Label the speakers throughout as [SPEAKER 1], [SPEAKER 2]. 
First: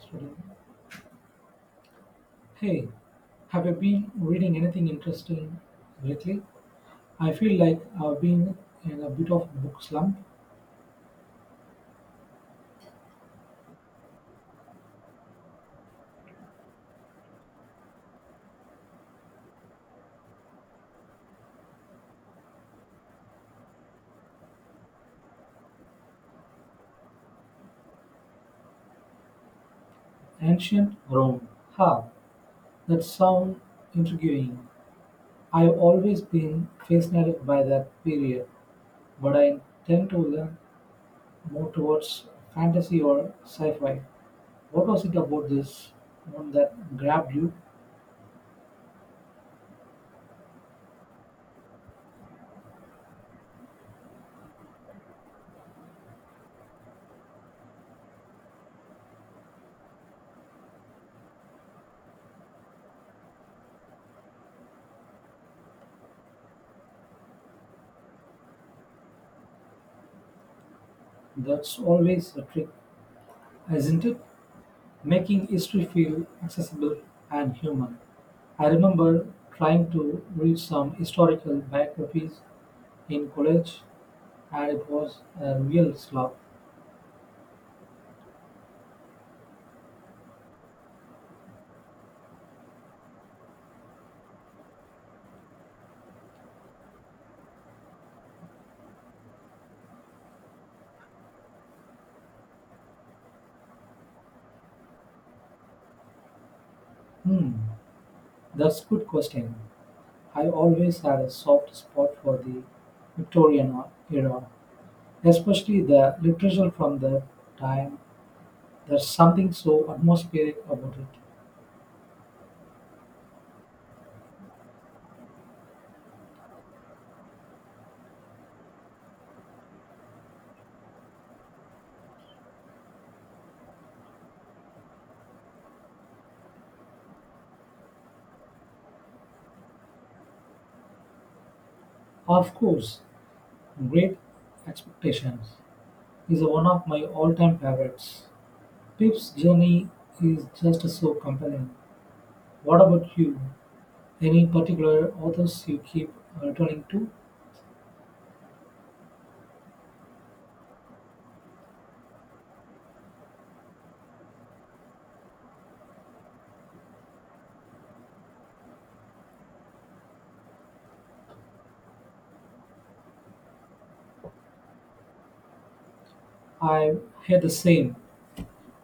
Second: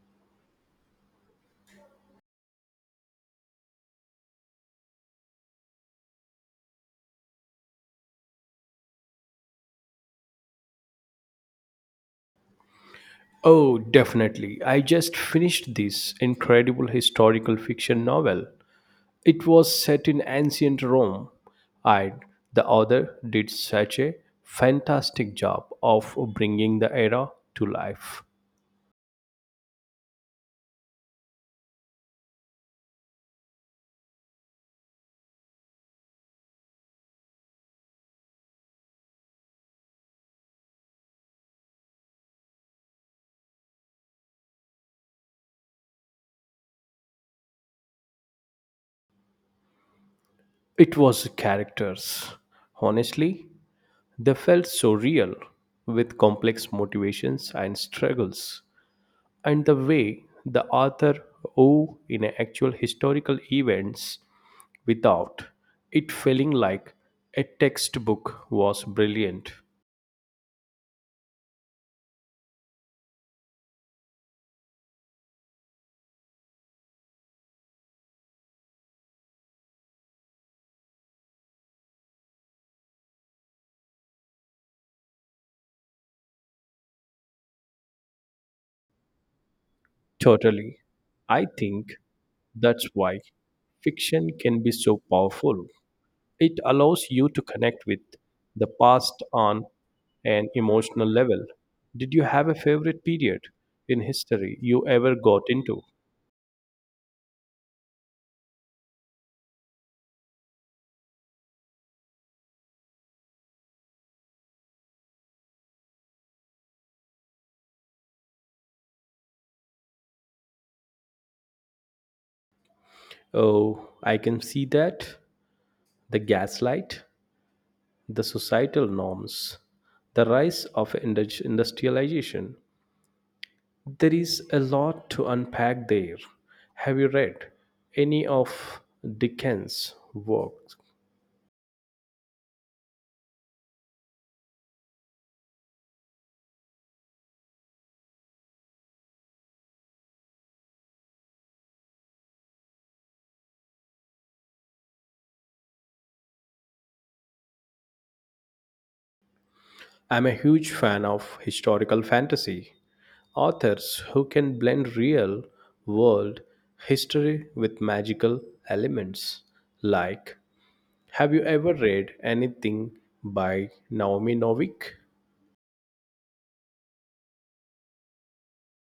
[SPEAKER 1] Student, hey, have you been reading anything interesting lately? I feel like I've been in a bit of book slump.
[SPEAKER 2] Oh, definitely. I just finished this incredible historical fiction novel. It was set in ancient Rome, and the author did such a fantastic job of bringing the era to life.
[SPEAKER 1] Ancient Rome. Ha, that sounds intriguing. I've always been fascinated by that period, but I tend to lean more towards fantasy or sci-fi. What was it about this one that grabbed you?
[SPEAKER 2] It was characters. Honestly, they felt so real, with complex motivations and struggles. And the way the author wove in actual historical events without it feeling like a textbook was brilliant.
[SPEAKER 1] That's always a trick, isn't it? Making history feel accessible and human. I remember trying to read some historical biographies in college, and it was a real slog.
[SPEAKER 2] Totally. I think that's why fiction can be so powerful. It allows you to connect with the past on an emotional level. Did you have a favorite period in history you ever got into?
[SPEAKER 1] Hmm, that's good question. I always had a soft spot for the Victorian era, especially the literature from that time. There's something so atmospheric about it.
[SPEAKER 2] Oh, I can see that. The gaslight, the societal norms, the rise of industrialization. There is a lot to unpack there. Have you read any of Dickens' works?
[SPEAKER 1] Of course, Great Expectations is one of my all-time favorites. Pip's journey is just so compelling. What about you? Any particular authors you keep returning to?
[SPEAKER 2] I'm a huge fan of historical fantasy authors who can blend real world history with magical elements. Like, have you ever read anything by Naomi Novik?
[SPEAKER 1] I've had the same,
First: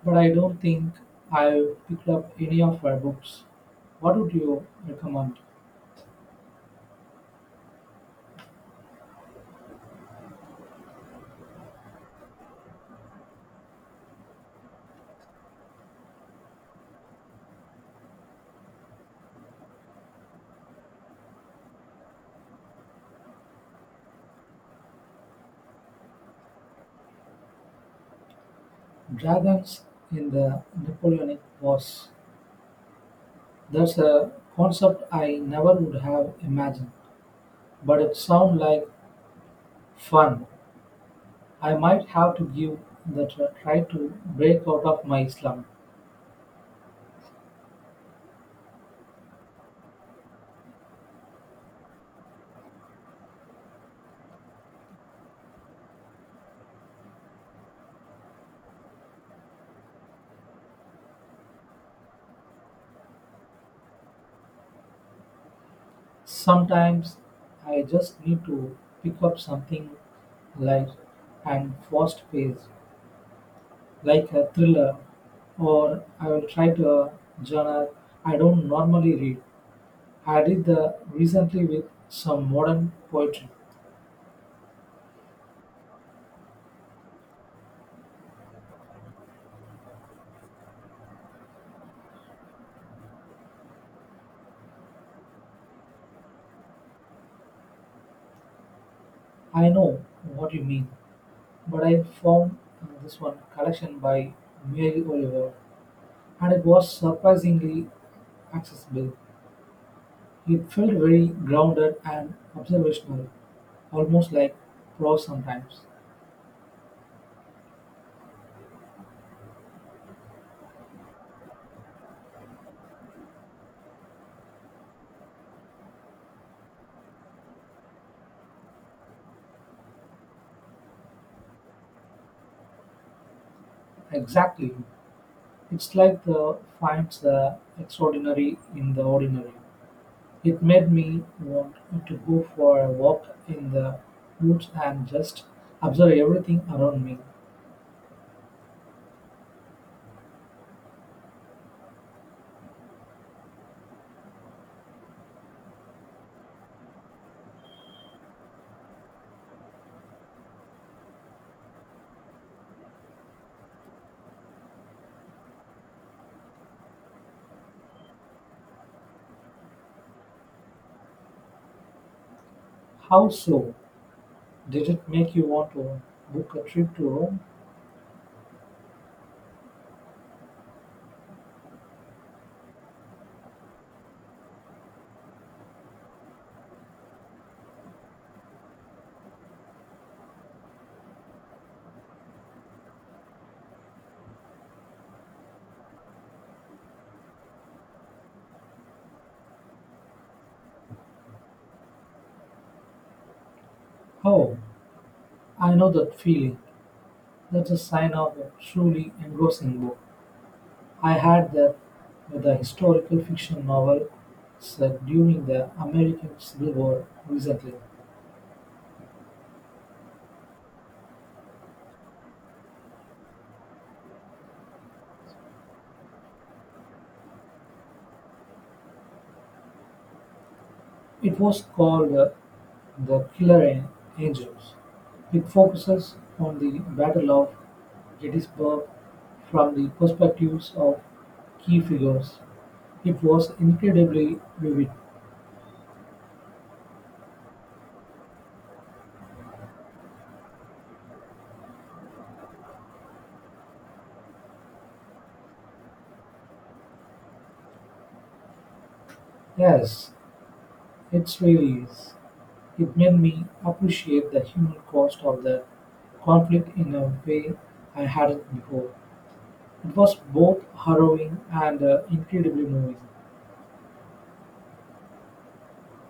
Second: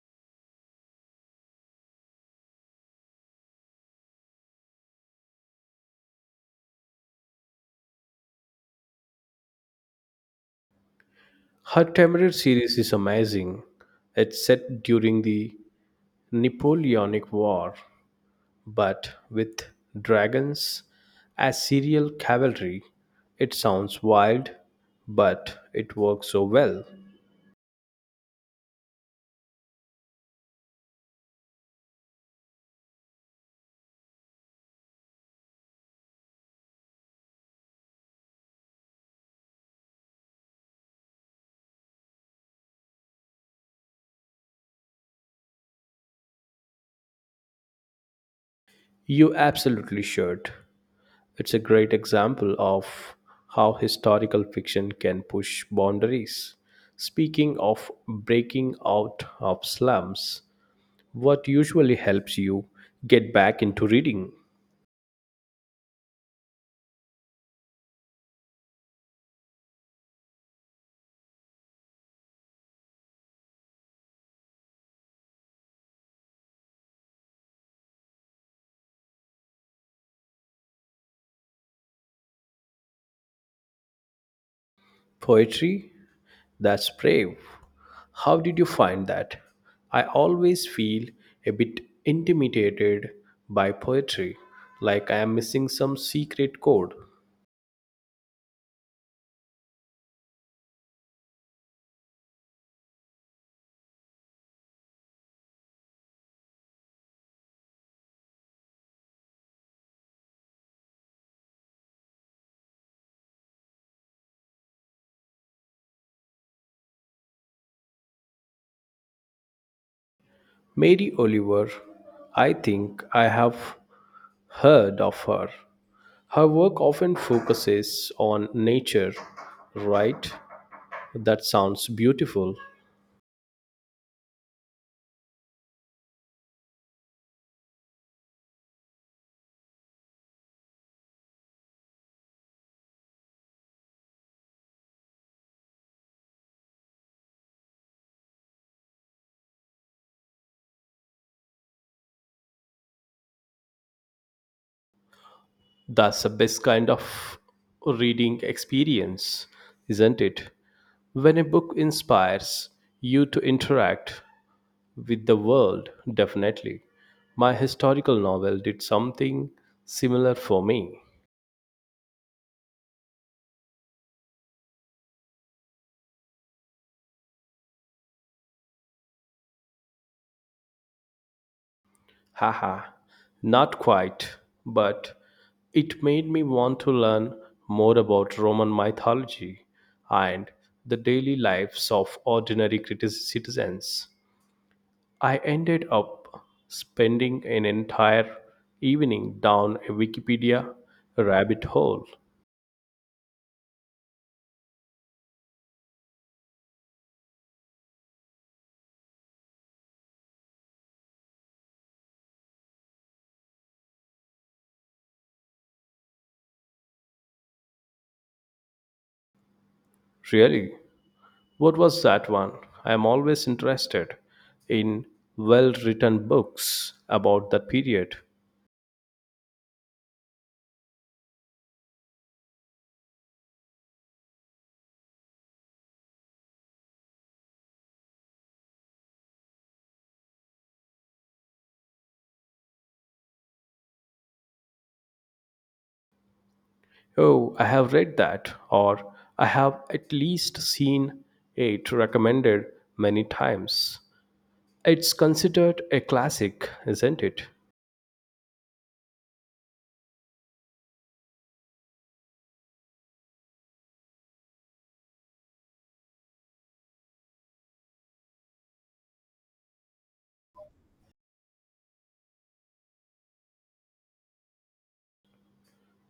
[SPEAKER 1] but I don't think I've picked up any of her books. What would you recommend?
[SPEAKER 2] Her Temperate series is amazing. It's set during the Napoleonic War, but with dragons as serial cavalry. It sounds wild, but it works so well.
[SPEAKER 1] Dragons in the Napoleonic Wars. That's a concept I never would have imagined, but it sounds like fun. I might have to give that a try to break out of my slump.
[SPEAKER 2] You absolutely should. It's a great example of how historical fiction can push boundaries. Speaking of breaking out of slums, what usually helps you get back into reading?
[SPEAKER 1] Sometimes I just need to pick up something light and fast paced, like a thriller, or I will try to a genre I don't normally read. I did the recently with some modern poetry.
[SPEAKER 2] Poetry? That's brave. How did you find that? I always feel a bit intimidated by poetry, like I am missing some secret code.
[SPEAKER 1] I know what you mean, but I found this one collection by Mary Oliver and it was surprisingly accessible. It felt very grounded and observational, almost like prose sometimes.
[SPEAKER 2] Mary Oliver, I think I have heard of her. Her work often focuses on nature, right? That sounds beautiful.
[SPEAKER 1] Exactly. It's like the finds the extraordinary in the ordinary. It made me want to go for a walk in the woods and just observe everything around me.
[SPEAKER 2] That's the best kind of reading experience, isn't it? When a book inspires you to interact with the world, definitely. My historical novel did something similar for me.
[SPEAKER 1] How so? Did it make you want to book a trip to Rome?
[SPEAKER 2] Haha, not quite, but it made me want to learn more about Roman mythology and the daily lives of ordinary citizens. I ended up spending an entire evening down a Wikipedia rabbit hole.
[SPEAKER 1] Oh, I know that feeling. That's a sign of a truly engrossing book. I had that with a historical fiction novel set during the American Civil War recently.
[SPEAKER 2] Really? What was that one? I am always interested in well written books about that period.
[SPEAKER 1] It was called "The Angels"; it focuses on the Battle of Gettysburg from the perspectives of key figures. It was incredibly vivid.
[SPEAKER 2] Oh, I have read that, or I have at least seen it recommended many times. It's considered a classic, isn't it?
[SPEAKER 1] Yes, it really is. It made me appreciate the human cost of the conflict in a way I hadn't before. It was both harrowing and incredibly moving.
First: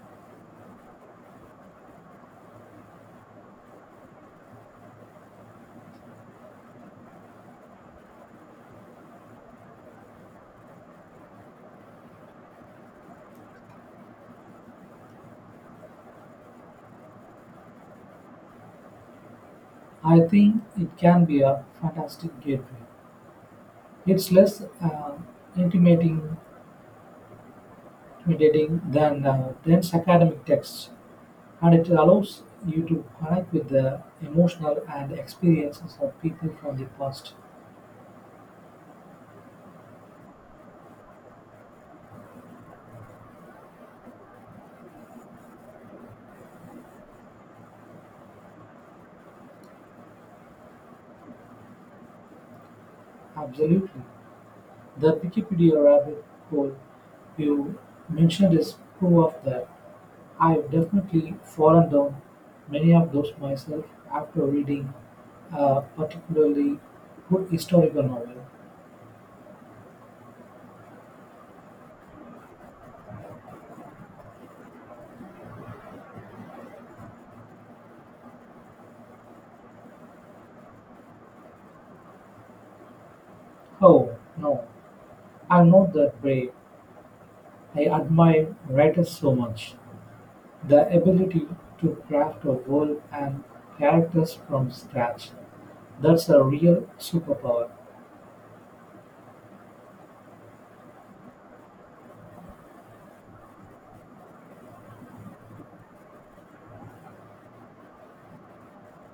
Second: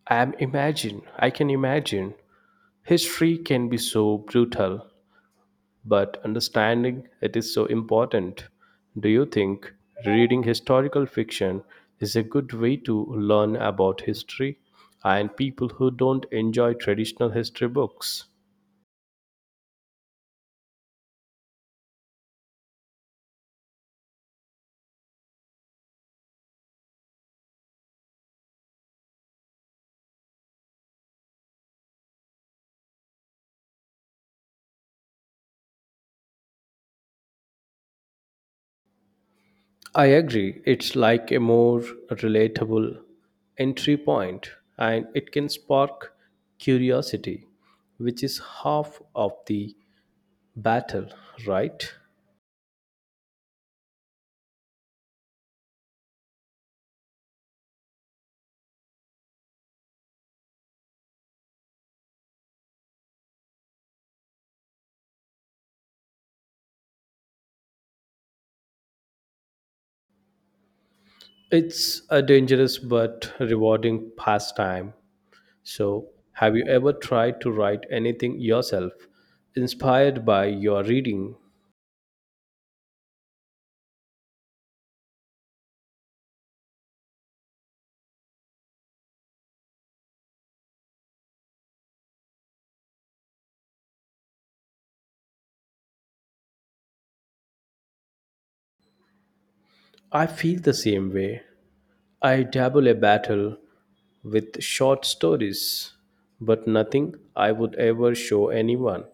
[SPEAKER 2] I can imagine. History can be so brutal but understanding it is so important. Do you think reading historical fiction is a good way to learn about history and people who don't enjoy traditional history books?
[SPEAKER 1] I think it can be a fantastic gateway. It's less intimidating intimidating than dense academic texts, and it allows you to connect with the emotional and experiences of people from the past.
[SPEAKER 2] I agree, it's like a more relatable entry point, and it can spark curiosity, which is half of the battle, right?
[SPEAKER 1] Absolutely. The Wikipedia rabbit hole you mentioned is proof of that. I've definitely fallen down many of those myself after reading a particularly good historical novel.
[SPEAKER 2] It's a dangerous but rewarding pastime. So, have you ever tried to write anything yourself, inspired by your reading?
[SPEAKER 1] Oh, no, I'm not that brave. I admire writers so much, the ability to craft a world and characters from scratch. That's a real superpower.
[SPEAKER 2] I feel the same way. I dabble a battle with short stories, but nothing I would ever show anyone.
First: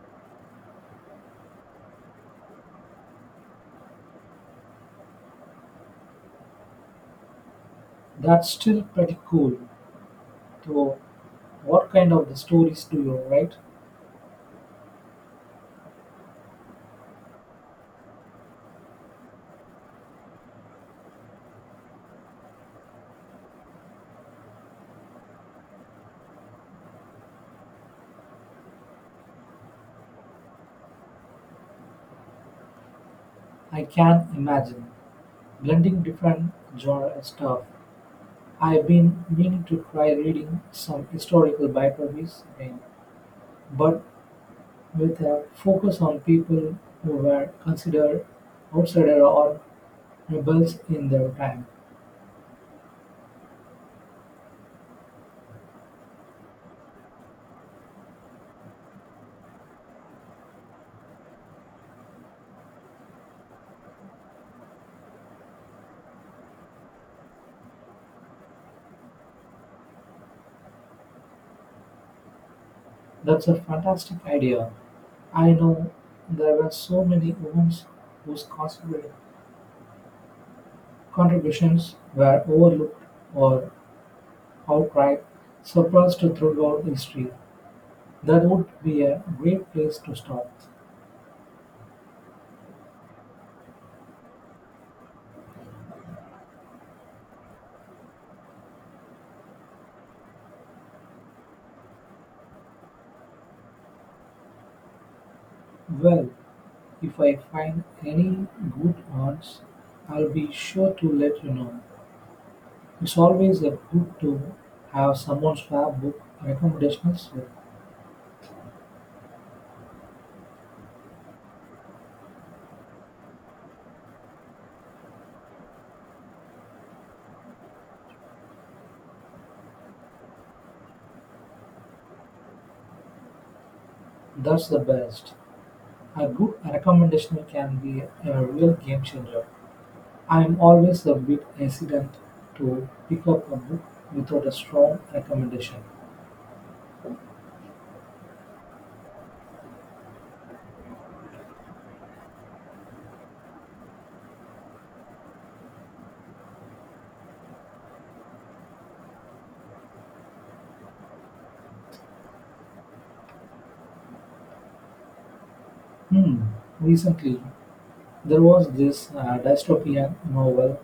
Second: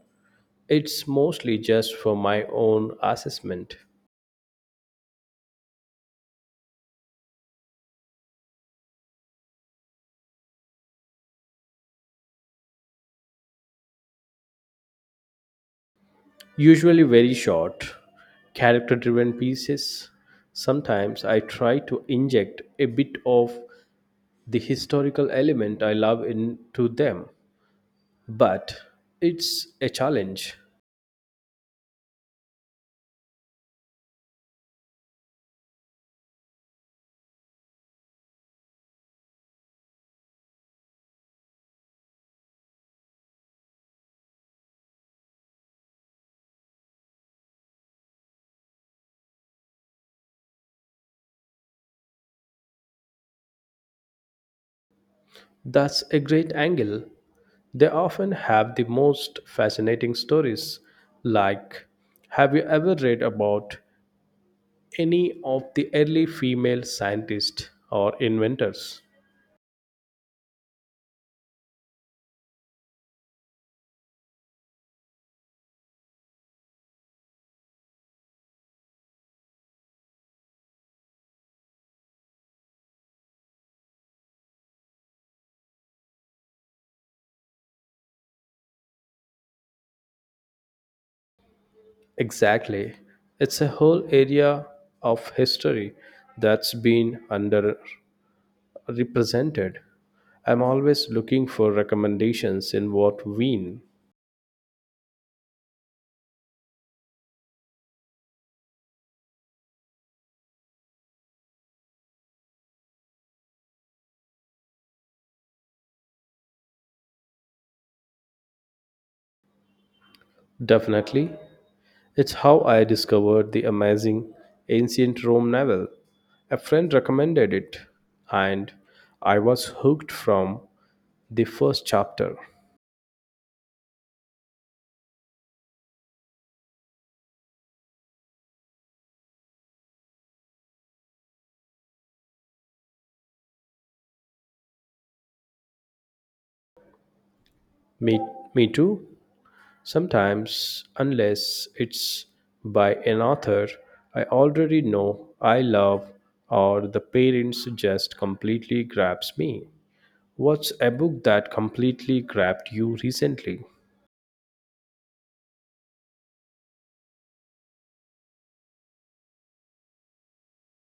[SPEAKER 2] It's mostly just for my own assessment.
[SPEAKER 1] That's still pretty cool, though. What kind of the stories do you write?
[SPEAKER 2] Usually very short, character driven pieces. Sometimes I try to inject a bit of the historical element I love into them, but it's a challenge.
[SPEAKER 1] I can imagine blending different genre and stuff. I've been meaning to try reading some historical biographies again, but with a focus on people who were considered outsider or Rebels in their time.
[SPEAKER 2] That's a great angle. They often have the most fascinating stories. Like, have you ever read about any of the early female scientists or inventors?
[SPEAKER 1] That's a fantastic idea. I know there were so many women whose contributions were overlooked or outright suppressed throughout history. That would be a great place to start.
[SPEAKER 2] Exactly. It's a whole area of history that's been underrepresented. I'm always looking for recommendations in what vein.
[SPEAKER 1] Well, if I find any good ones, I'll be sure to let you know. It's always a good to have someone's fab book recommendations.
[SPEAKER 2] Definitely. It's how I discovered the amazing ancient Rome novel. A friend recommended it, and I was hooked from the first chapter.
[SPEAKER 1] That's the best. A good recommendation can be a real game changer. I am always a bit hesitant to pick up a book without a strong recommendation.
[SPEAKER 2] Me, me too. Sometimes, unless it's by an author I already know I love, or the parents just completely grabs me. What's a book that completely grabbed you recently?
[SPEAKER 1] Hmm. Recently, there was this dystopian novel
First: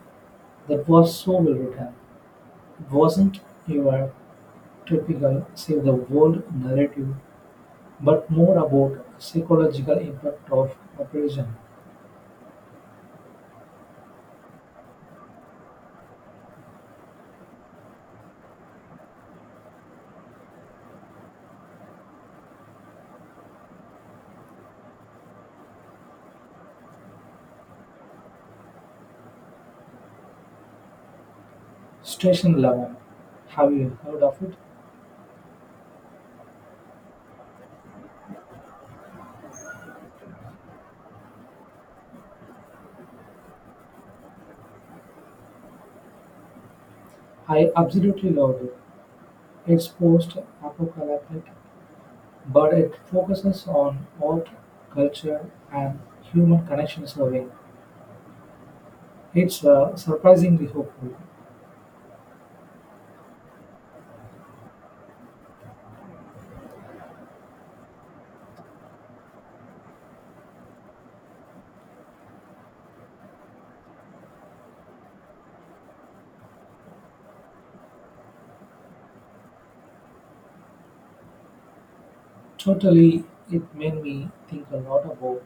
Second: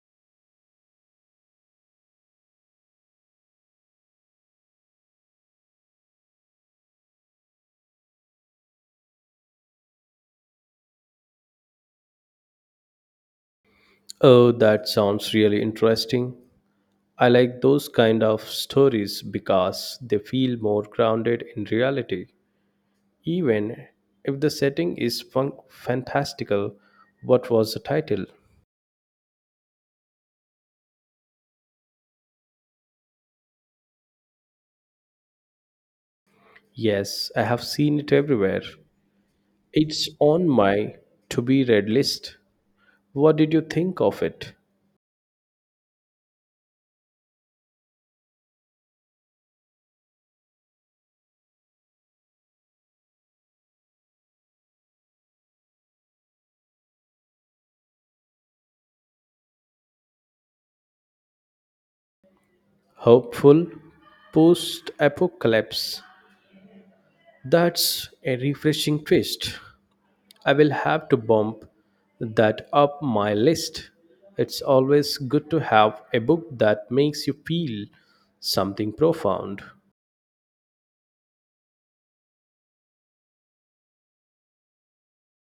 [SPEAKER 1] that was so well written. It wasn't your typical save the world narrative, but more about psychological impact of oppression.
[SPEAKER 2] Oh, that sounds really interesting. I like those kind of stories because they feel more grounded in reality. Even if the setting is fantastical, what was the title?
[SPEAKER 1] Station Eleven. Have you heard of it?
[SPEAKER 2] Yes, I have seen it everywhere. It's on my to be read list. What did you think of it?
[SPEAKER 1] I absolutely loved it. It's post-apocalyptic, but it focuses on art, culture, and human connection survey. It's surprisingly hopeful.
[SPEAKER 2] Hopeful post apocalypse. That's a refreshing twist. I will have to bump that up my list. It's always good to have a book that makes you feel something profound.
[SPEAKER 1] Totally, it made me think a lot about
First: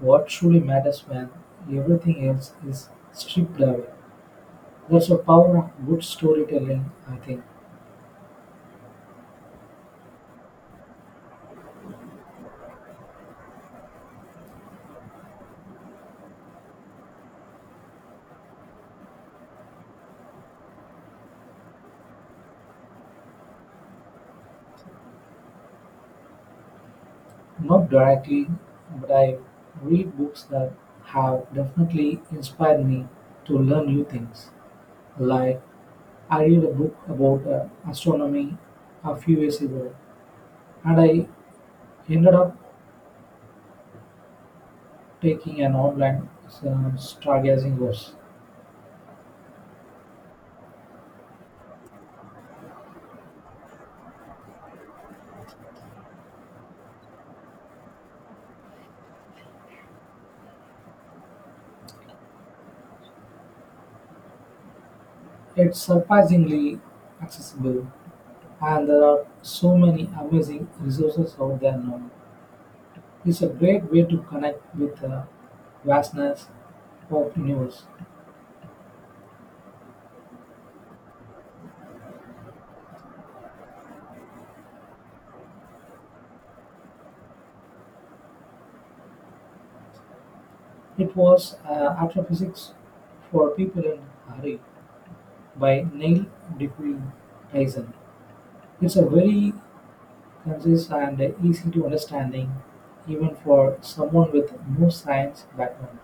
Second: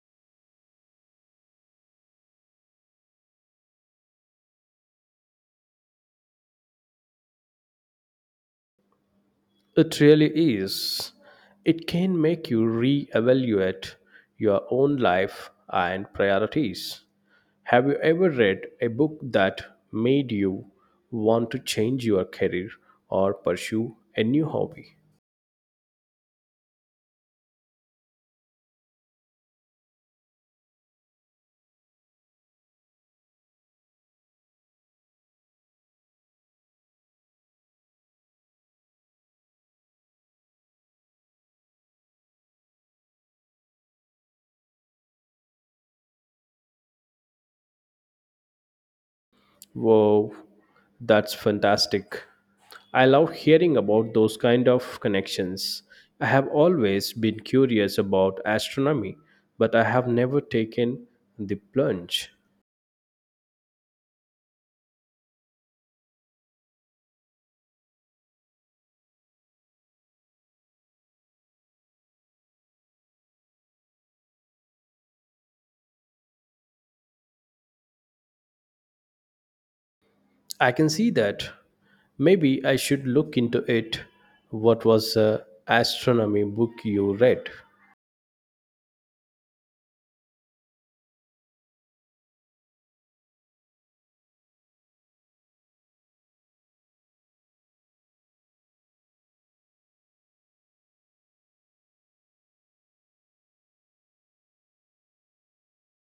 [SPEAKER 1] what truly matters when everything else is stripped away. That's the power of good storytelling, I think.
[SPEAKER 2] It really is. It can make you reevaluate your own life and priorities. Have you ever read a book that made you want to change your career or pursue a new hobby?
[SPEAKER 1] Not directly, but I read books that have definitely inspired me to learn new things, like I read a book about astronomy a few years ago, and I ended up taking an online stargazing course.
[SPEAKER 2] Wow, that's fantastic. I love hearing about those kind of connections. I have always been curious about astronomy, but I have never taken the plunge.
[SPEAKER 1] It's surprisingly accessible, and there are so many amazing resources out there now. It's a great way to connect with the vastness of universe.
[SPEAKER 2] I can see that. Maybe I should look into it. What was the astronomy book you read?
[SPEAKER 1] It was astrophysics for people in a hurry by Neil deGrasse Tyson. It's a very concise and easy to understanding even for someone with no science background.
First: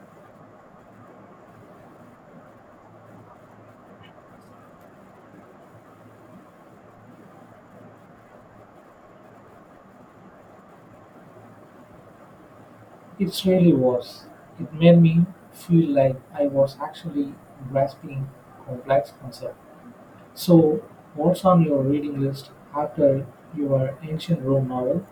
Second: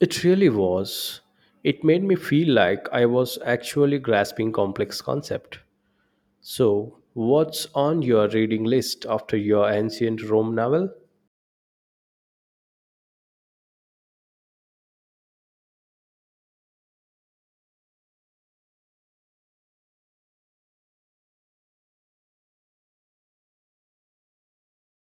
[SPEAKER 2] It really was. It made me feel like I was actually grasping complex concept. So, what's on your reading list after your ancient Rome novel?
[SPEAKER 1] It really was. It made me feel like I was actually grasping complex concept. So, what's on your reading list after your ancient Rome novel?